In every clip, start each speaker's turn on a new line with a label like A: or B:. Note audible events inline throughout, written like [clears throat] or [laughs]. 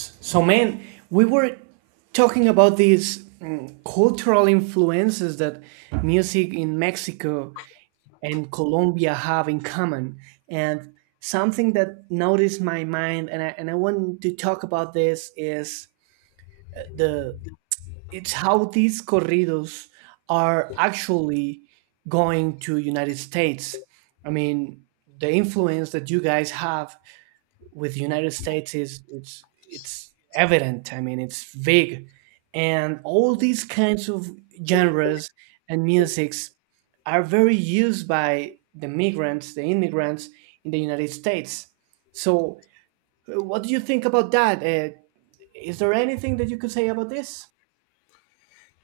A: So, man, we were talking about these cultural influences that music in Mexico and Colombia have in common. And something that noticed my mind, and I want to talk about this, is the it's how these corridos are actually going to United States. I mean, the influence that you guys have with the United States is it's evident. I mean, it's big, and all these kinds of genres and musics are very used by the migrants, the immigrants in the United States. So, what do you think about that? Is there anything that you could say about this?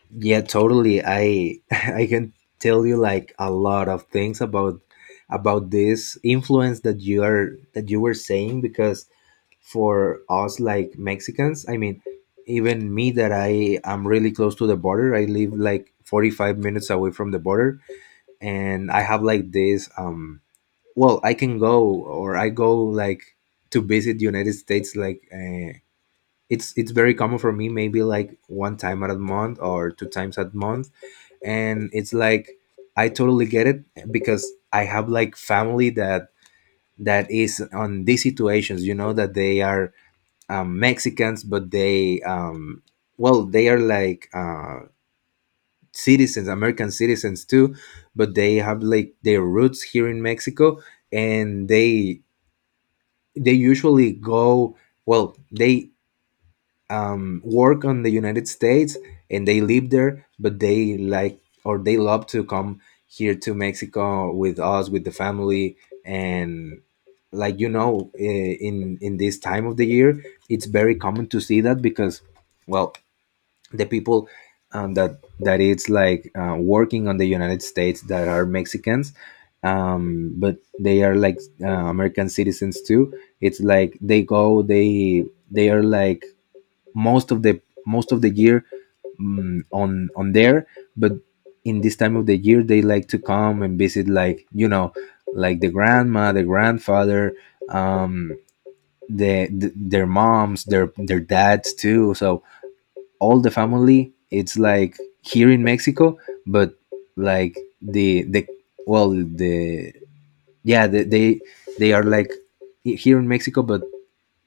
B: Yeah, totally. I [laughs] I can tell you like a lot of things about this influence that you were saying, because for us, like Mexicans, I mean, even me, that I am really close to the border. I live like 45 minutes away from the border, and I have like this, well, I can go, or I go like to visit the United States, like, it's very common for me, maybe like one time at a month or two times a month. And it's like, I totally get it, because I have like family that is on these situations, you know, that they are, Mexicans, but they, well, they are like, citizens American citizens too, but they have like their roots here in Mexico. And they usually go, well, they, work on the United States, and they live there, but they like, or they love to come here to Mexico with us, with the family. And like, you know, in this time of the year, it's very common to see that because, well, the people, that it's like, working on the United States, that are Mexicans. But they are like, American citizens too. It's like they go, they are like most of the, most of the year, on there. But in this time of the year, they like to come and visit, like you know, like the grandma, the grandfather, um their moms, their dads too. So all the family it's like here in Mexico. But like the, well, the, yeah, the, they are like here in Mexico, but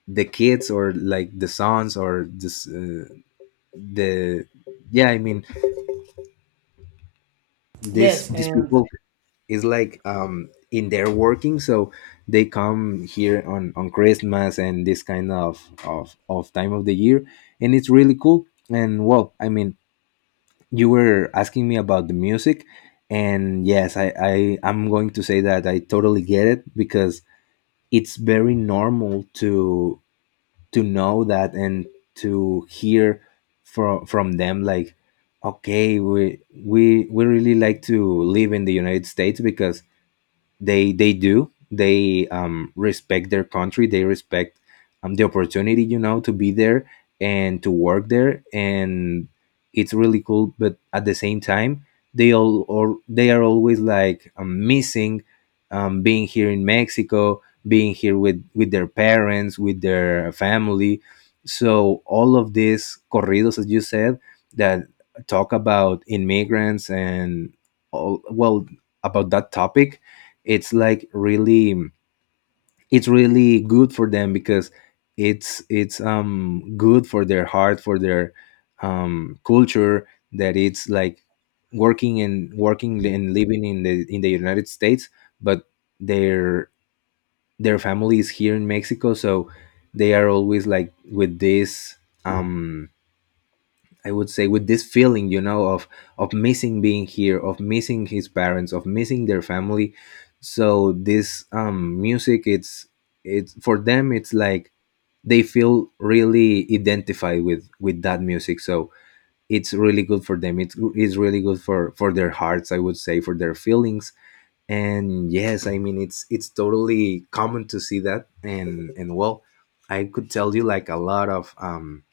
B: the kids, or like the sons, or this, the, yeah, I mean, this
A: Yes,
B: these
A: and
B: people is like, in their working. So they come here on Christmas, and this kind of time of the year. And it's really cool. And well, I mean, you were asking me about the music, and yes, I'm going to say that I totally get it, because it's very normal to know that, and to hear from them, like, okay, we really like to live in the United States, because they do, they, respect their country, they respect, the opportunity, you know, to be there and to work there. And it's really cool, but at the same time, they all, or they are always like, missing, being here in Mexico, being here with their parents, with their family. So all of these corridos, as you said, that talk about immigrants and all, well, about that topic, it's like really, it's really good for them, because it's, good for their heart, for their, culture, that it's like working and working and living in the United States. But their their family is here in Mexico, so they are always like with this, um I would say, with this feeling, you know, of missing being here, of missing his parents, of missing their family. So this, music, it's for them, it's like, they feel really identified with that music. So it's really good for them. It's really good for their hearts, I would say, for their feelings. And yes, I mean, it's totally common to see that. And well, I could tell you like a lot of,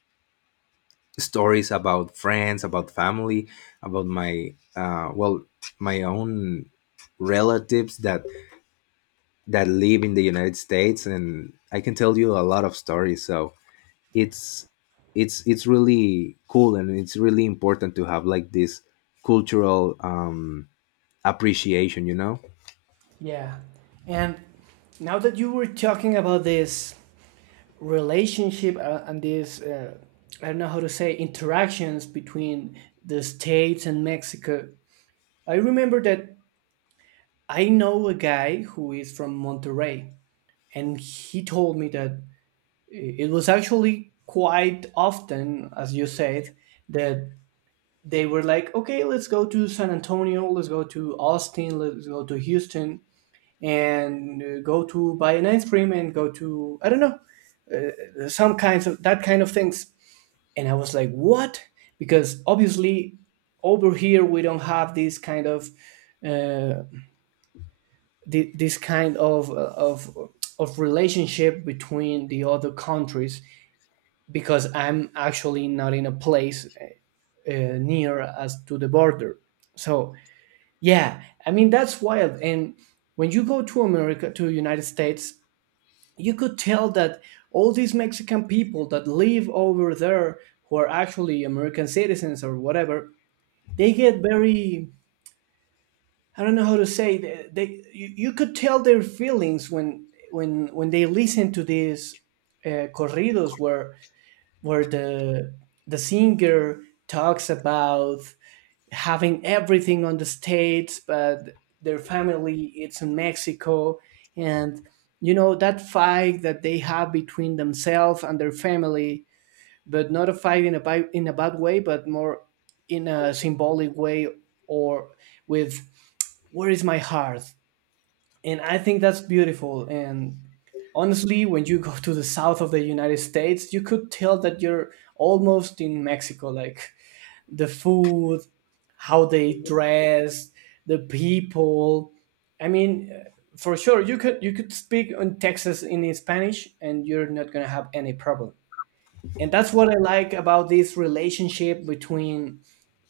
B: stories about friends, about family, about my, well, my own relatives that live in the United States, and I can tell you a lot of stories. So it's, it's really cool, and it's really important to have like this cultural, appreciation. You know,
A: yeah, and now that you were talking about this relationship and these I don't know how to say interactions between the states and Mexico. I remember that I know a guy who is from Monterrey, and he told me that it was actually quite often, as you said, that they were like, okay, let's go to San Antonio, let's go to Austin, let's go to Houston, and go to buy an ice cream and go to I don't know some kinds of that kind of things and I was like, "What?" Because obviously, over here we don't have this kind of uh, this kind of of relationship between the other countries because I'm actually not in a place near as to the border. So yeah, I mean that's wild. And when you go to America, to United States, you could tell that all these Mexican people that live over there who are actually American citizens or whatever, they get very I don't know how to say they you could tell their feelings when they listen to these corridos where the singer talks about having everything on the states but their family it's in Mexico and you know that fight that they have between themselves and their family but not a fight in in a bad way but more in a symbolic way or with where is my heart? And I think that's beautiful. And honestly, when you go to the south of the United States, you could tell that you're almost in Mexico. Like the food, how they dress, the people. I mean, for sure, you could speak in Texas in Spanish, and you're not gonna have any problem. And that's what I like about this relationship between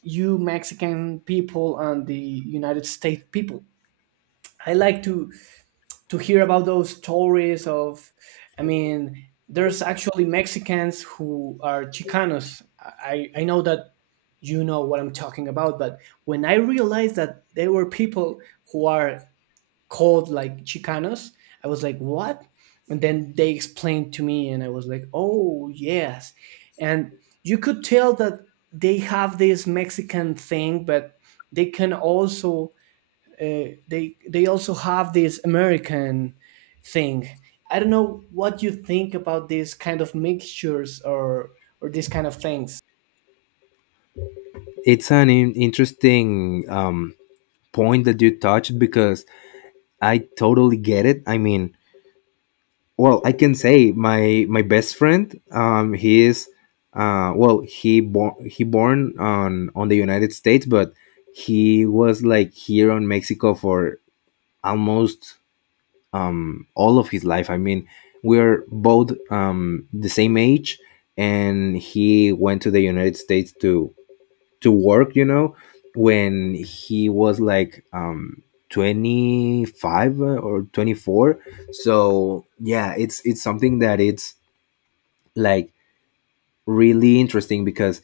A: you Mexican people and the United States people. I like to hear about those stories of I mean there's actually Mexicans who are chicanos. I know that you know what I'm talking about, but when I realized that there were people who are called like chicanos, I was like, what? And then they explained to me and I was like, oh yes. And you could tell that they have this Mexican thing but they can also they also have this American thing. I don't know what you think about these kind of mixtures or these kind of things.
B: it's an interesting, point that you touched, because I totally get it. I mean, well, I can say my best friend, he is, well, he born on the United States, but he was like here on Mexico for almost, all of his life. I mean, we're both, the same age, and he went to the United States to work, you know, when he was like, 25, or 24. So yeah, it's something that it's like really interesting, because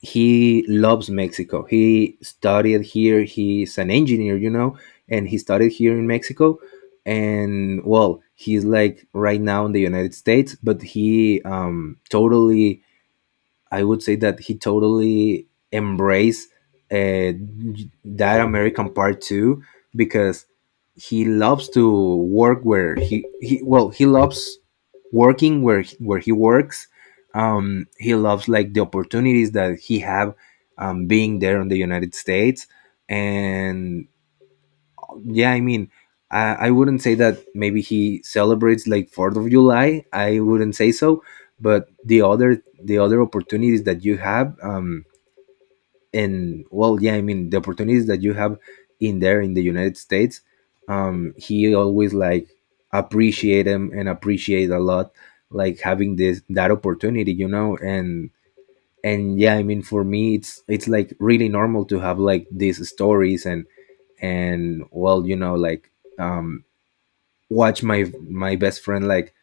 B: he loves Mexico, he studied here, he's an engineer, you know. And he studied here in Mexico, and well, he's like right now in the United States, but he, totally, I would say that he totally embraced, uh, that American part too, because he loves to work where he, well, he loves working where where he works. He loves like the opportunities that he have, being there in the United States. And yeah, I mean, I wouldn't say that maybe he celebrates like Fourth of July, I wouldn't say so, but the other, the other opportunities that you have, and well, yeah, I mean, the opportunities that you have in there in the United States, he always like appreciate them and appreciate a lot, like having this that opportunity, you know. And yeah, I mean, for me it's like really normal to have like these stories. And well, you know, like, um watch my best friend, like,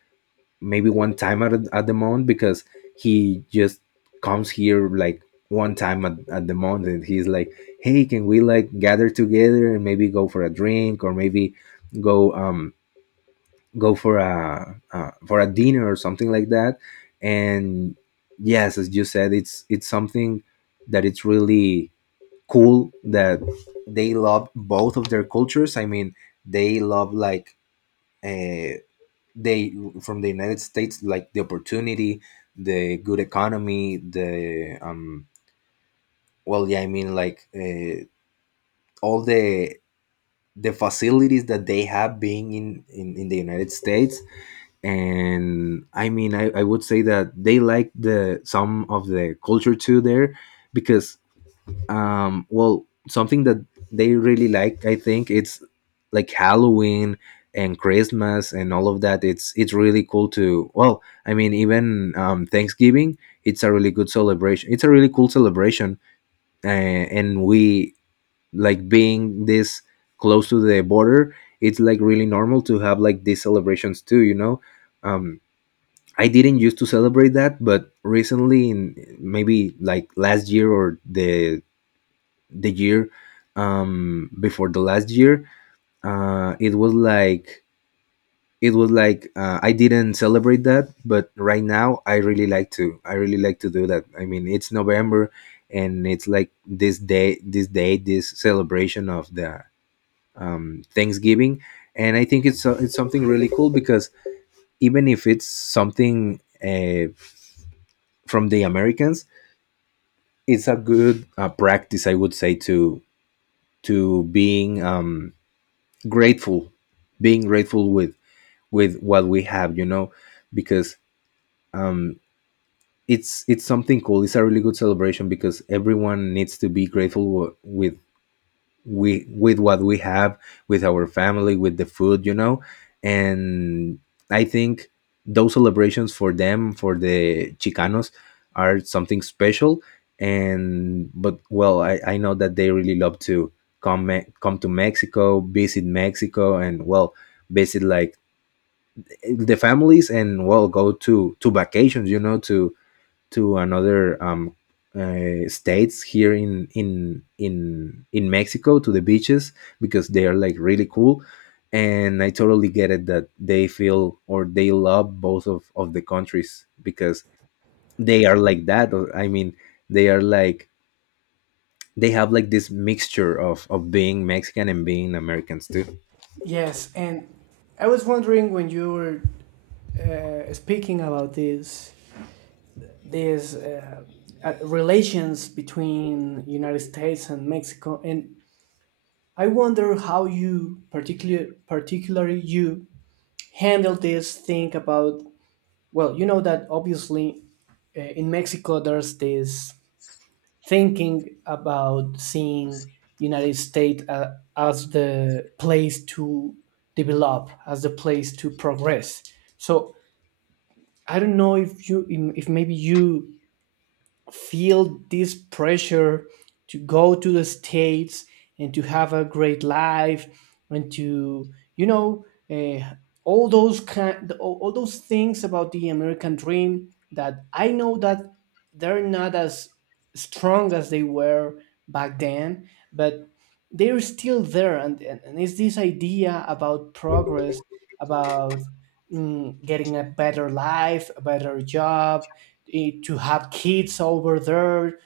B: maybe one time at, at the month, because he just comes here like one time at the month, and he's like, hey, can we like gather together and maybe go for a drink, or maybe go, go for a, dinner, or something like that. And yes, as you said, it's something that it's really cool, that they love both of their cultures, I mean, they love like, uh, they, from the United States, like the opportunity, the good economy, the, well, yeah, I mean, like, all the facilities that they have being in the United States. And I mean, I would say that they like the, some of the culture too there, because, well, something that they really like, I think it's like Halloween and Christmas and all of that. It's really cool to, well, I mean, even, Thanksgiving, it's a really good celebration, it's a really cool celebration. And we, like being this close to the border, it's like really normal to have like these celebrations too, you know. um I didn't used to celebrate that, but recently, in maybe like last year, or the year, before the last year, it was like, it was like, I didn't celebrate that, but right now I really like to, I really like to do that. I mean, it's November, and it's like this day, this day, this celebration of the, Thanksgiving. And I think it's it's something really cool, because, even if it's something, from the Americans, it's a good, practice, I would say, to being, grateful, being grateful with what we have, you know. Because, um it's something cool, it's a really good celebration, because everyone needs to be grateful with, we with what we have, with our family, with the food, you know. And I think those celebrations for them, for the chicanos, are something special. And but well, I know that they really love to come to Mexico, visit Mexico, and well, visit like the families, and well, go to vacations, you know, to another, states here in Mexico, to the beaches, because they are like really cool. And I totally get it that they feel, or they love both of the countries, because they are like that. Or, I mean, they are like, they have like this mixture of being Mexican and being Americans too.
A: Yes, and I was wondering when you were speaking about this these relations between United States and Mexico, and I wonder how you particularly you handle this thing about well, you know that obviously in Mexico there's this thinking about seeing United States as the place to develop, as the place to progress. So I don't know if maybe you feel this pressure to go to the states and to have a great life and to you know all those kind all those things about the American dream that I know that they're not as strong as they were back then but they're still there and it's this idea about progress about getting a better life a better job, to have kids over there,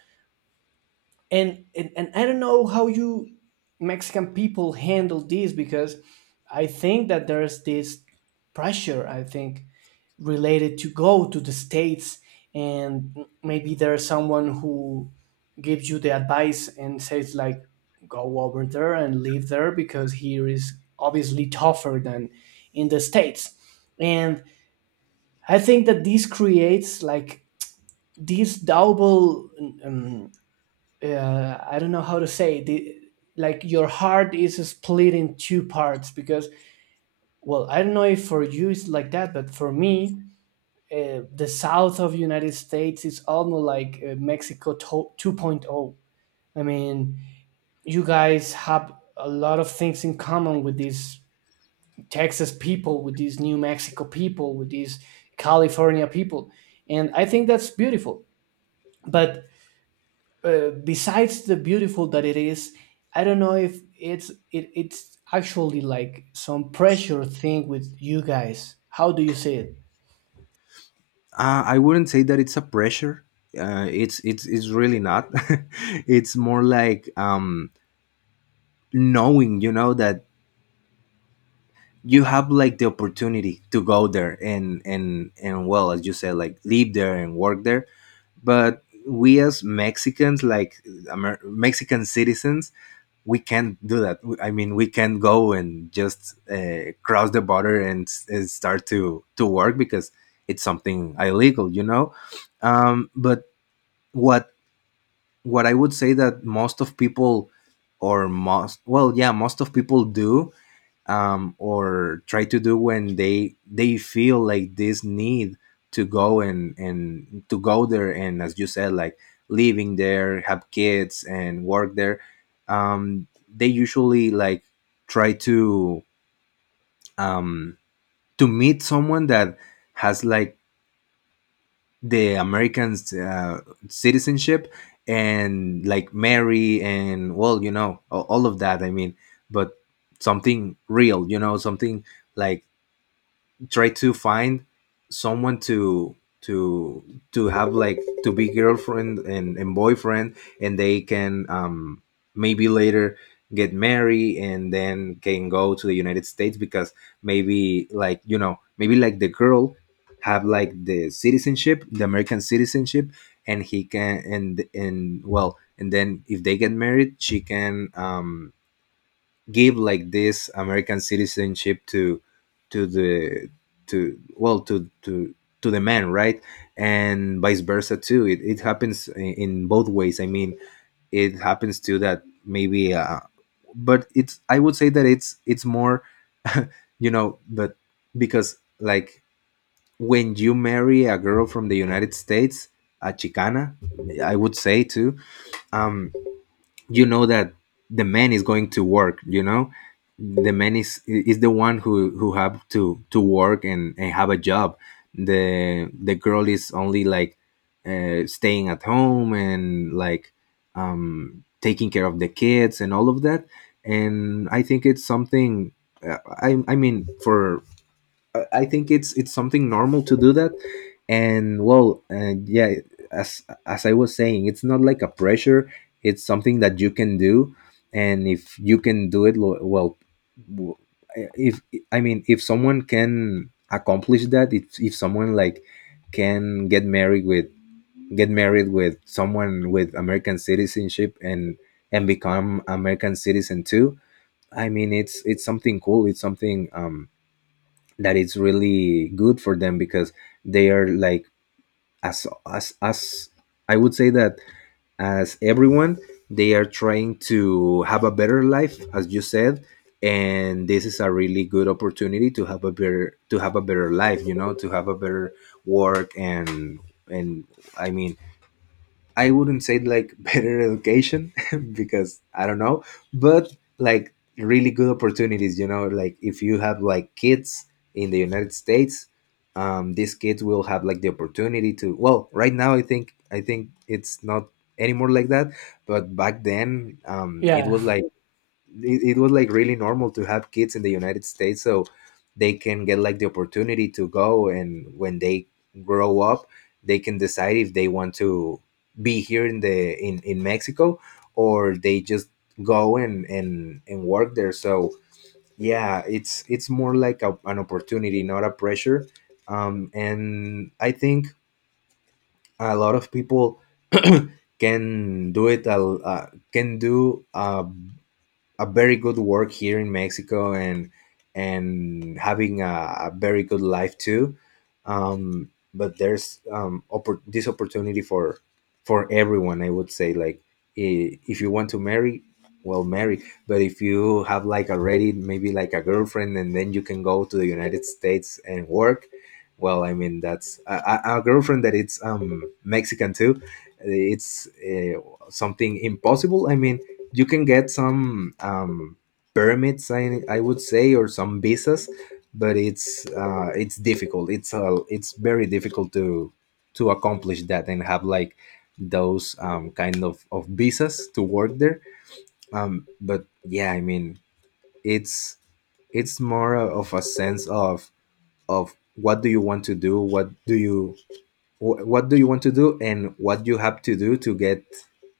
A: and I don't know how you Mexican people handle this because I think that there's this pressure I think related to go to the states and maybe there's someone who gives you the advice and says like, go over there and live there because here is obviously tougher than in the states. And I think that this creates like these double um, I don't know how to say the like your heart is split in two parts because well I don't know if for you it's like that but for me the south of United States is almost like Mexico 2.0. I mean you guys have a lot of things in common with these Texas people with these New Mexico people with these California people and I think that's beautiful but besides the beautiful that it is I don't know if it's actually like some pressure thing with you guys. How do you see it?
B: I wouldn't say that it's a pressure. It's it's really not. [laughs] It's more like knowing, you know, that you have like the opportunity to go there and well, as you said, like live there and work there. But we as Mexicans, like Mexican citizens, we can't do that. I mean, we can't go and just cross the border and start to work because it's something illegal, you know. But what what I would say that most of people, or most well yeah most of people do, or try to do when they feel like this need to go and to go there and, as you said, like living there, have kids and work there. um, they usually like try to, um, to meet someone that has like the Americans citizenship, and like marry and, well, you know, all of that. I mean, but something real, you know, something like try to find someone to to to have like, to be girlfriend and boyfriend, and they can, maybe later get married, and then can go to the United States because maybe, like, you know, maybe like the girl have like the citizenship, the American citizenship, and he can, and well, and then if they get married, she can, give like this American citizenship to the to well to the man, right? And vice versa too. It happens in both ways, I mean. It happens too that maybe but it's, I would say that it's more [laughs] you know. But because, like, when you marry a girl from the United States, a Chicana, I would say too, um you know that the man is going to work, you know. The man is the one who have to work and have a job. The girl is only like, staying at home and like, taking care of the kids and all of that. And I think it's something, I mean, for I think it's something normal to do that. And well, yeah, as as I was saying, it's not like a pressure. It's something that you can do, and if you can do it, well, w- if, I mean, if someone can accomplish that, if someone like can get married with, get married with someone with American citizenship, and become American citizen too. I mean, it's something cool. It's something, that it's really good for them because they are like, as I would say that, as everyone, they are trying to have a better life, as you said. And this is a really good opportunity to have a better, to have a better life, you know, to have a better work, and I mean, I wouldn't say like [laughs] better education [laughs] because I don't know, but like really good opportunities. You know, like if you have like kids in the United States, these kids will have like the opportunity to. Well, right now I think, it's not anymore like that, but back then, it
A: Yeah,
B: was like it was like really normal to have kids in the United States, so they can get like the opportunity to go. And when they grow up, they can decide if they want to be here in in Mexico, or they just go and work there. So yeah, it's more like a, an opportunity, not a pressure. And I think a lot of people [clears throat] can do it, a, can do a very good work here in Mexico, and having a very good life too. But there's, this opportunity for everyone. I would say like, if you want to marry, well, marry. But if you have like already maybe like a girlfriend, and then you can go to the United States and work. Well, I mean, that's a girlfriend that it's, Mexican too. It's something impossible. I mean, you can get some, permits, I would say, or some visas, but it's difficult. It's very difficult to accomplish that and have like those, kind of visas to work there. But yeah, I mean, it's more of a sense of what do you want to do, what do you, what do you want to do, and what you have to do to get,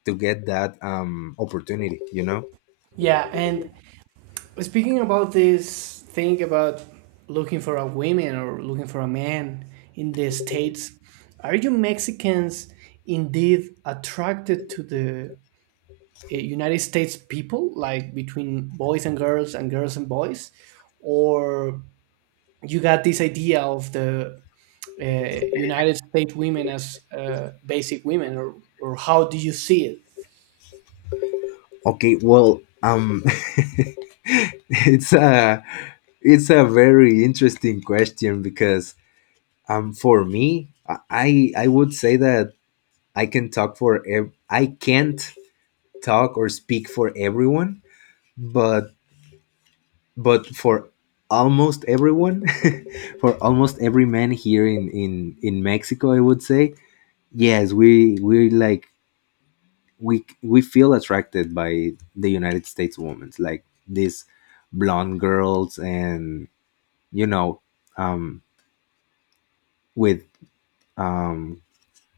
B: to get that, opportunity. You know.
A: yeah, and speaking about this thing about looking for a woman or looking for a man in the states, are you Mexicans indeed attracted to the United States people like between boys and girls and girls and boys, or you got this idea of the United States women as basic women, or how do you see it?
B: Okay, well, [laughs] it's a, it's a very interesting question because, for me, I would say that I can talk for, I can't talk or speak for everyone, but but for almost everyone, [laughs] for almost every man here in in Mexico, I would say yes, we like, we feel attracted by the United States women, like these blonde girls, and you know, um, with um,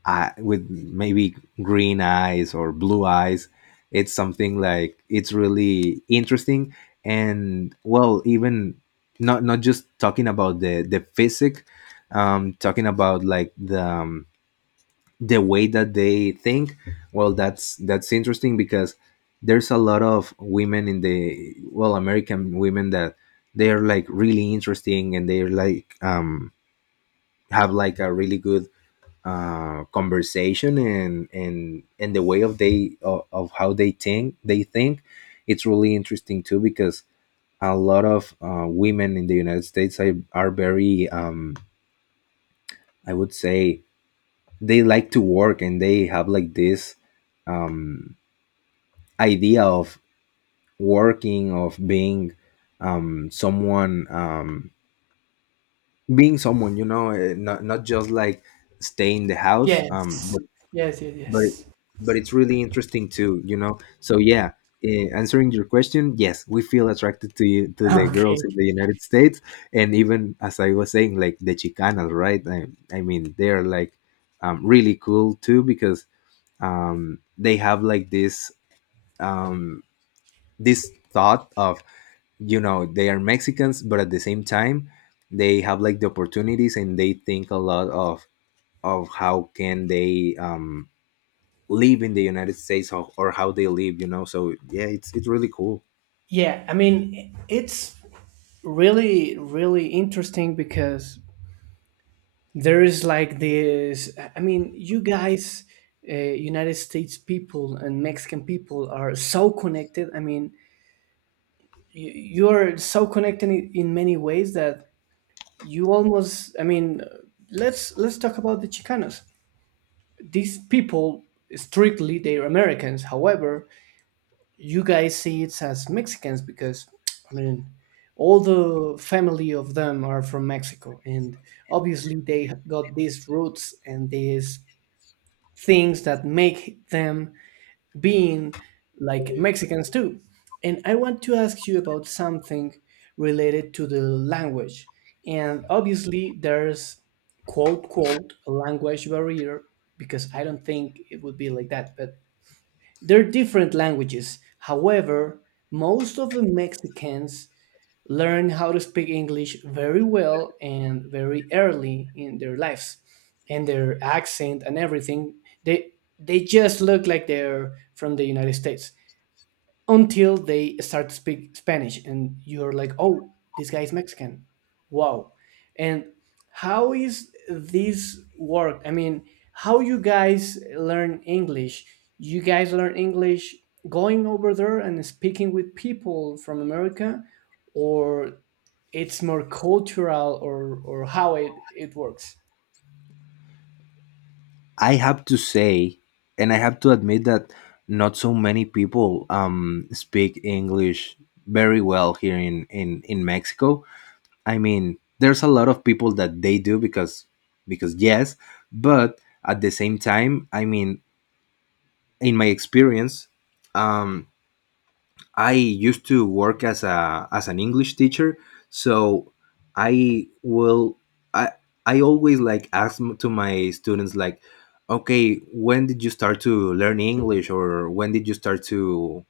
B: eye, with maybe green eyes or blue eyes. It's something like, it's really interesting, and well, even not just talking about the physic, talking about like the, the way that they think. Well, that's interesting because there's a lot of women in the, well, American women, that they are like really interesting, and they're like, have like a really good conversation, and the way of they, of how they think. It's really interesting too because a lot of women in the United States are very, I would say, they like to work, and they have like this, um, idea of working, of being, someone being someone, you know. Not just like stay in the house,
A: Yes.
B: but,
A: Yes, yes,
B: but
A: yes.
B: but it's really interesting too, you know. So yeah, answering your question, yes, we feel attracted to the girls
A: Okay.
B: in the United States. And even, as I was saying, like the Chicanas, right? I mean, they're like, really cool too because, they have like this um, this thought of, you know, they are Mexicans, but at the same time they have like the opportunities, and they think a lot of how can they, live in the United States, or how they live, you know. So yeah, it's really cool.
A: Yeah, I mean, it's really, really interesting because there is like this. I mean, you guys, United States people and Mexican people, are so connected. I mean, you are so connected in many ways that you almost I mean let's talk about the chicanos. These people strictly they're Americans, however you guys see it as Mexicans because I mean all the family of them are from Mexico and obviously they have got these roots and these things that make them being like Mexicans too. And I want to ask you about something related to the language. And obviously, there's quote, quote, a language barrier, because I don't think it would be like that, but they're different languages. However, most of the Mexicans learn how to speak English very well and very early in their lives and their accent and everything. They they just look like they're from the United States until they start to speak Spanish and you're like, oh, this guy is Mexican. Wow. And how is this work? I mean, how you guys learn English? You guys learn English going over there and speaking with people from America or it's more cultural or how it works.
B: I have to say, and I have to admit that not so many people, speak English very well here in in Mexico. I mean, there's a lot of people that they do because yes, but at the same time, I mean, in my experience, um, I used to work as a, as an English teacher, so I will I I always like ask, to my students like, okay, when did you start to learn English, or when did you start to,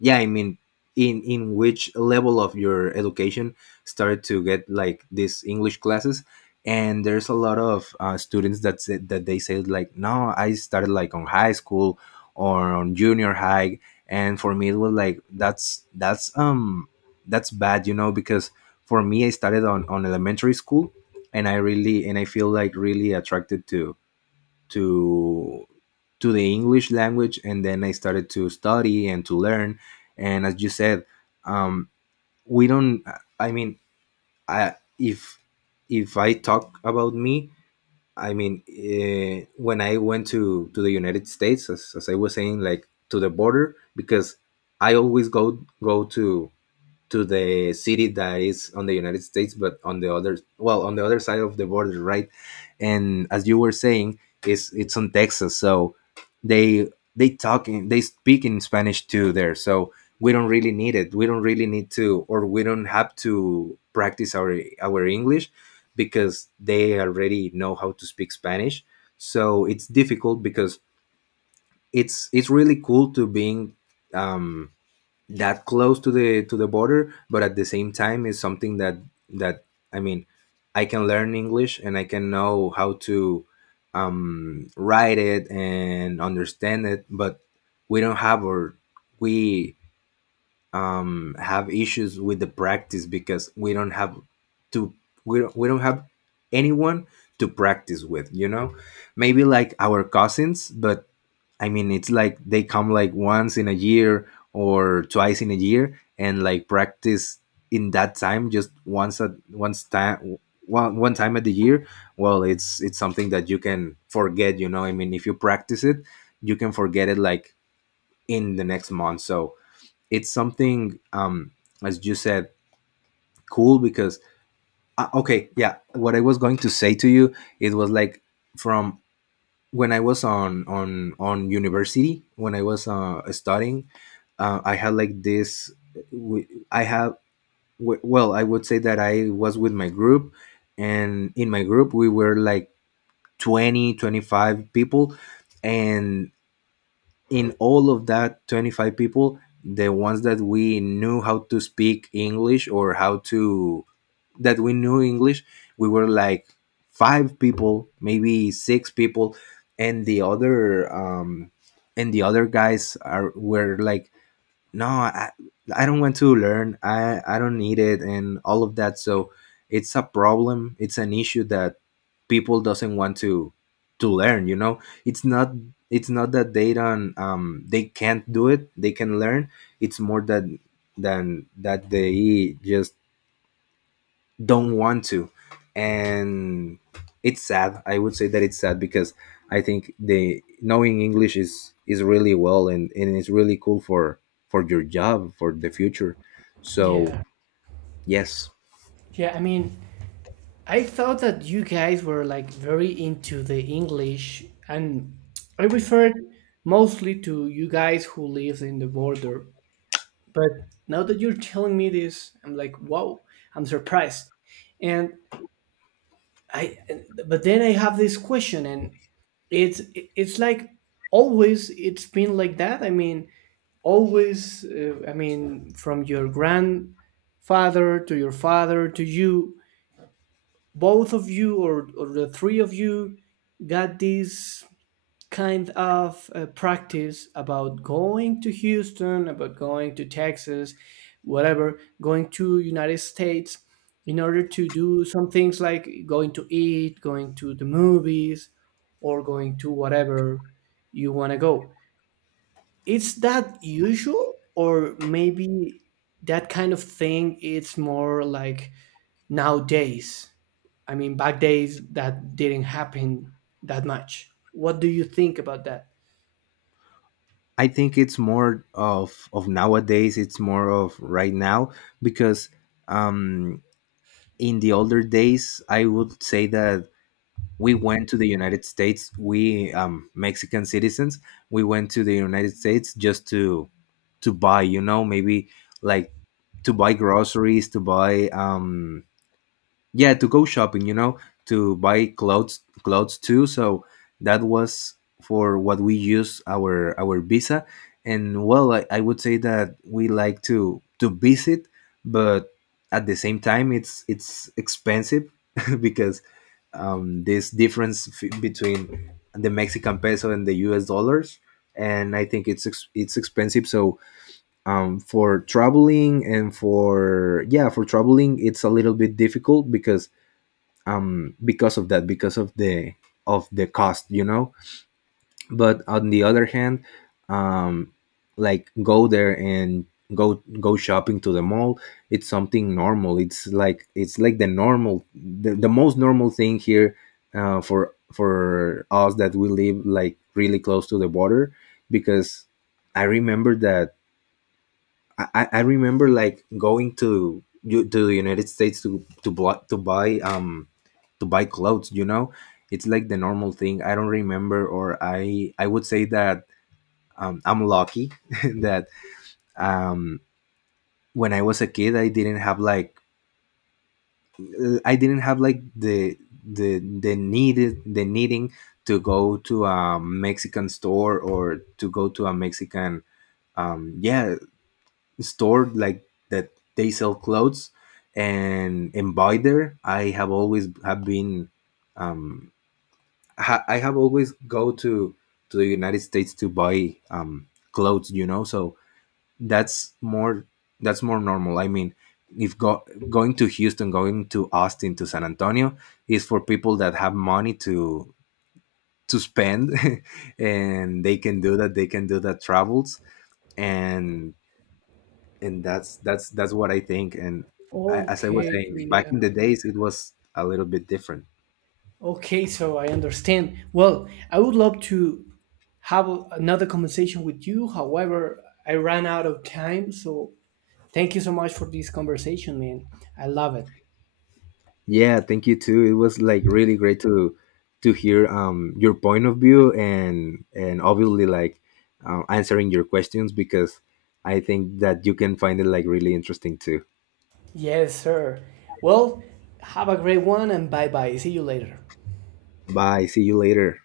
B: yeah, I mean, in which level of your education started to get like these English classes? And there's a lot of students that said that they said like, no, I started like on high school, or on junior high. And for me it was like, that's, that's bad, you know, because for me, I started on elementary school, and I really, and I feel like really attracted to to the English language, and then I started to study and to learn. And as you said, um we don't I mean I if if I talk about me, I mean, when I went to the United States, as I was saying, like to the border, because I always go, go to to the city that is on the United States, but on the other, well, on the other side of the border, right? And as you were saying, is it's on Texas, so they, they speak in Spanish too there. So we don't really need it. We don't really need to, or we don't have to practice our English because they already know how to speak Spanish. So it's difficult because it's really cool to being, um, that close to the, to the border, but at the same time is something that, that I mean I can learn English, and I can know how to, write it and understand it, but we don't have, or we have issues with the practice because we don't have to, we don't have anyone to practice with, you know. Maybe like our cousins, but I mean, it's like they come like once in a year, or twice in a year, and like practice in that time, just once at once time one, one time at the year. Well, it's something that you can forget, you know. I mean, if you practice it, you can forget it like in the next month. So it's something, as you said, cool because, okay, yeah, what I was going to say to you, it was like, from when I was on, on university, when I was, studying, I had like this, w- i have well, I would say that I was with my group, and in my group we were like 20, 25 people. And in all of that 25 people, the ones that we knew how to speak English, or how to, that we knew english we were like five people, maybe six people. And the other, guys are were like, no, I don't want to learn, I don't need it, and all of that. So it's a problem, it's an issue that people doesn't want to learn, you know. It's not, it's not that they don't they can't do it, they can learn. It's more that, than that they just don't want to. And it's sad, I would say that it's sad because I think the knowing English is really well, and it's really cool for your job, for the future. So
A: Yeah.
B: yes,
A: Yeah, I mean I thought that you guys were like very into the English, and I referred mostly to you guys who live in the border. But now that you're telling me this, I'm like, wow, I'm surprised. And I, but then I have this question, and it's like always it's been like that. I mean, always. I mean, from your grandfather to your father to you both of you or the three of you got this kind of practice about going to Houston about going to Texas whatever going to United States in order to do some things like going to eat going to the movies or going to whatever you want to go. Is that usual or maybe that kind of thing it's more like nowadays. I mean, back days that didn't happen that much. What do you think about that?
B: I think it's more of nowadays, it's more of right now because, um in the older days, I would say that we went to the United States. We, Mexican citizens, we went to the United States just to buy. You know, maybe like to buy groceries, to buy, yeah, to go shopping, you know, to buy clothes, clothes too. So that was for what we use our visa. And well, I would say that we like to visit, but at the same time it's expensive [laughs] because, this difference, between the Mexican peso and the US dollars, and I think it's, it's expensive. So, for traveling, and for yeah for traveling, it's a little bit difficult because, because of that, because of the, of the cost, you know. But on the other hand, um, like go there and, go shopping to the mall. It's something normal. It's like, it's like the normal, the most normal thing here, for us that we live like really close to the border, because I remember that I remember like going to, you to the United States, to buy, to buy, clothes. You know, it's like the normal thing. I don't remember, or I would say that, I'm lucky [laughs] that, um when I was a kid, I didn't have like, I didn't have like the, the needed the needing to go to a Mexican store, or to go to a Mexican, um yeah store like that they sell clothes, and buy there. I have always have been, um I have always go to the United States to buy, clothes, you know. So that's more, that's more normal. I mean, if go, going to Houston, going to Austin, to San Antonio, is for people that have money to spend [laughs] and they can do that, they can do that travels. And and that's, that's what I think. And I, as I was
A: Okay,
B: saying,
A: yeah.
B: back in the days, it was a little bit different.
A: Okay, so I understand. Well, I would love to have another conversation with you. However, I ran out of time, so thank you so much for this conversation, man. I love it.
B: Yeah, thank you too. It was like really great to hear, your point of view, and obviously, like, answering your questions because I think that you can find it like really interesting too.
A: Yes, sir. Well, have a great one and bye bye. See you later.
B: Bye. See you later.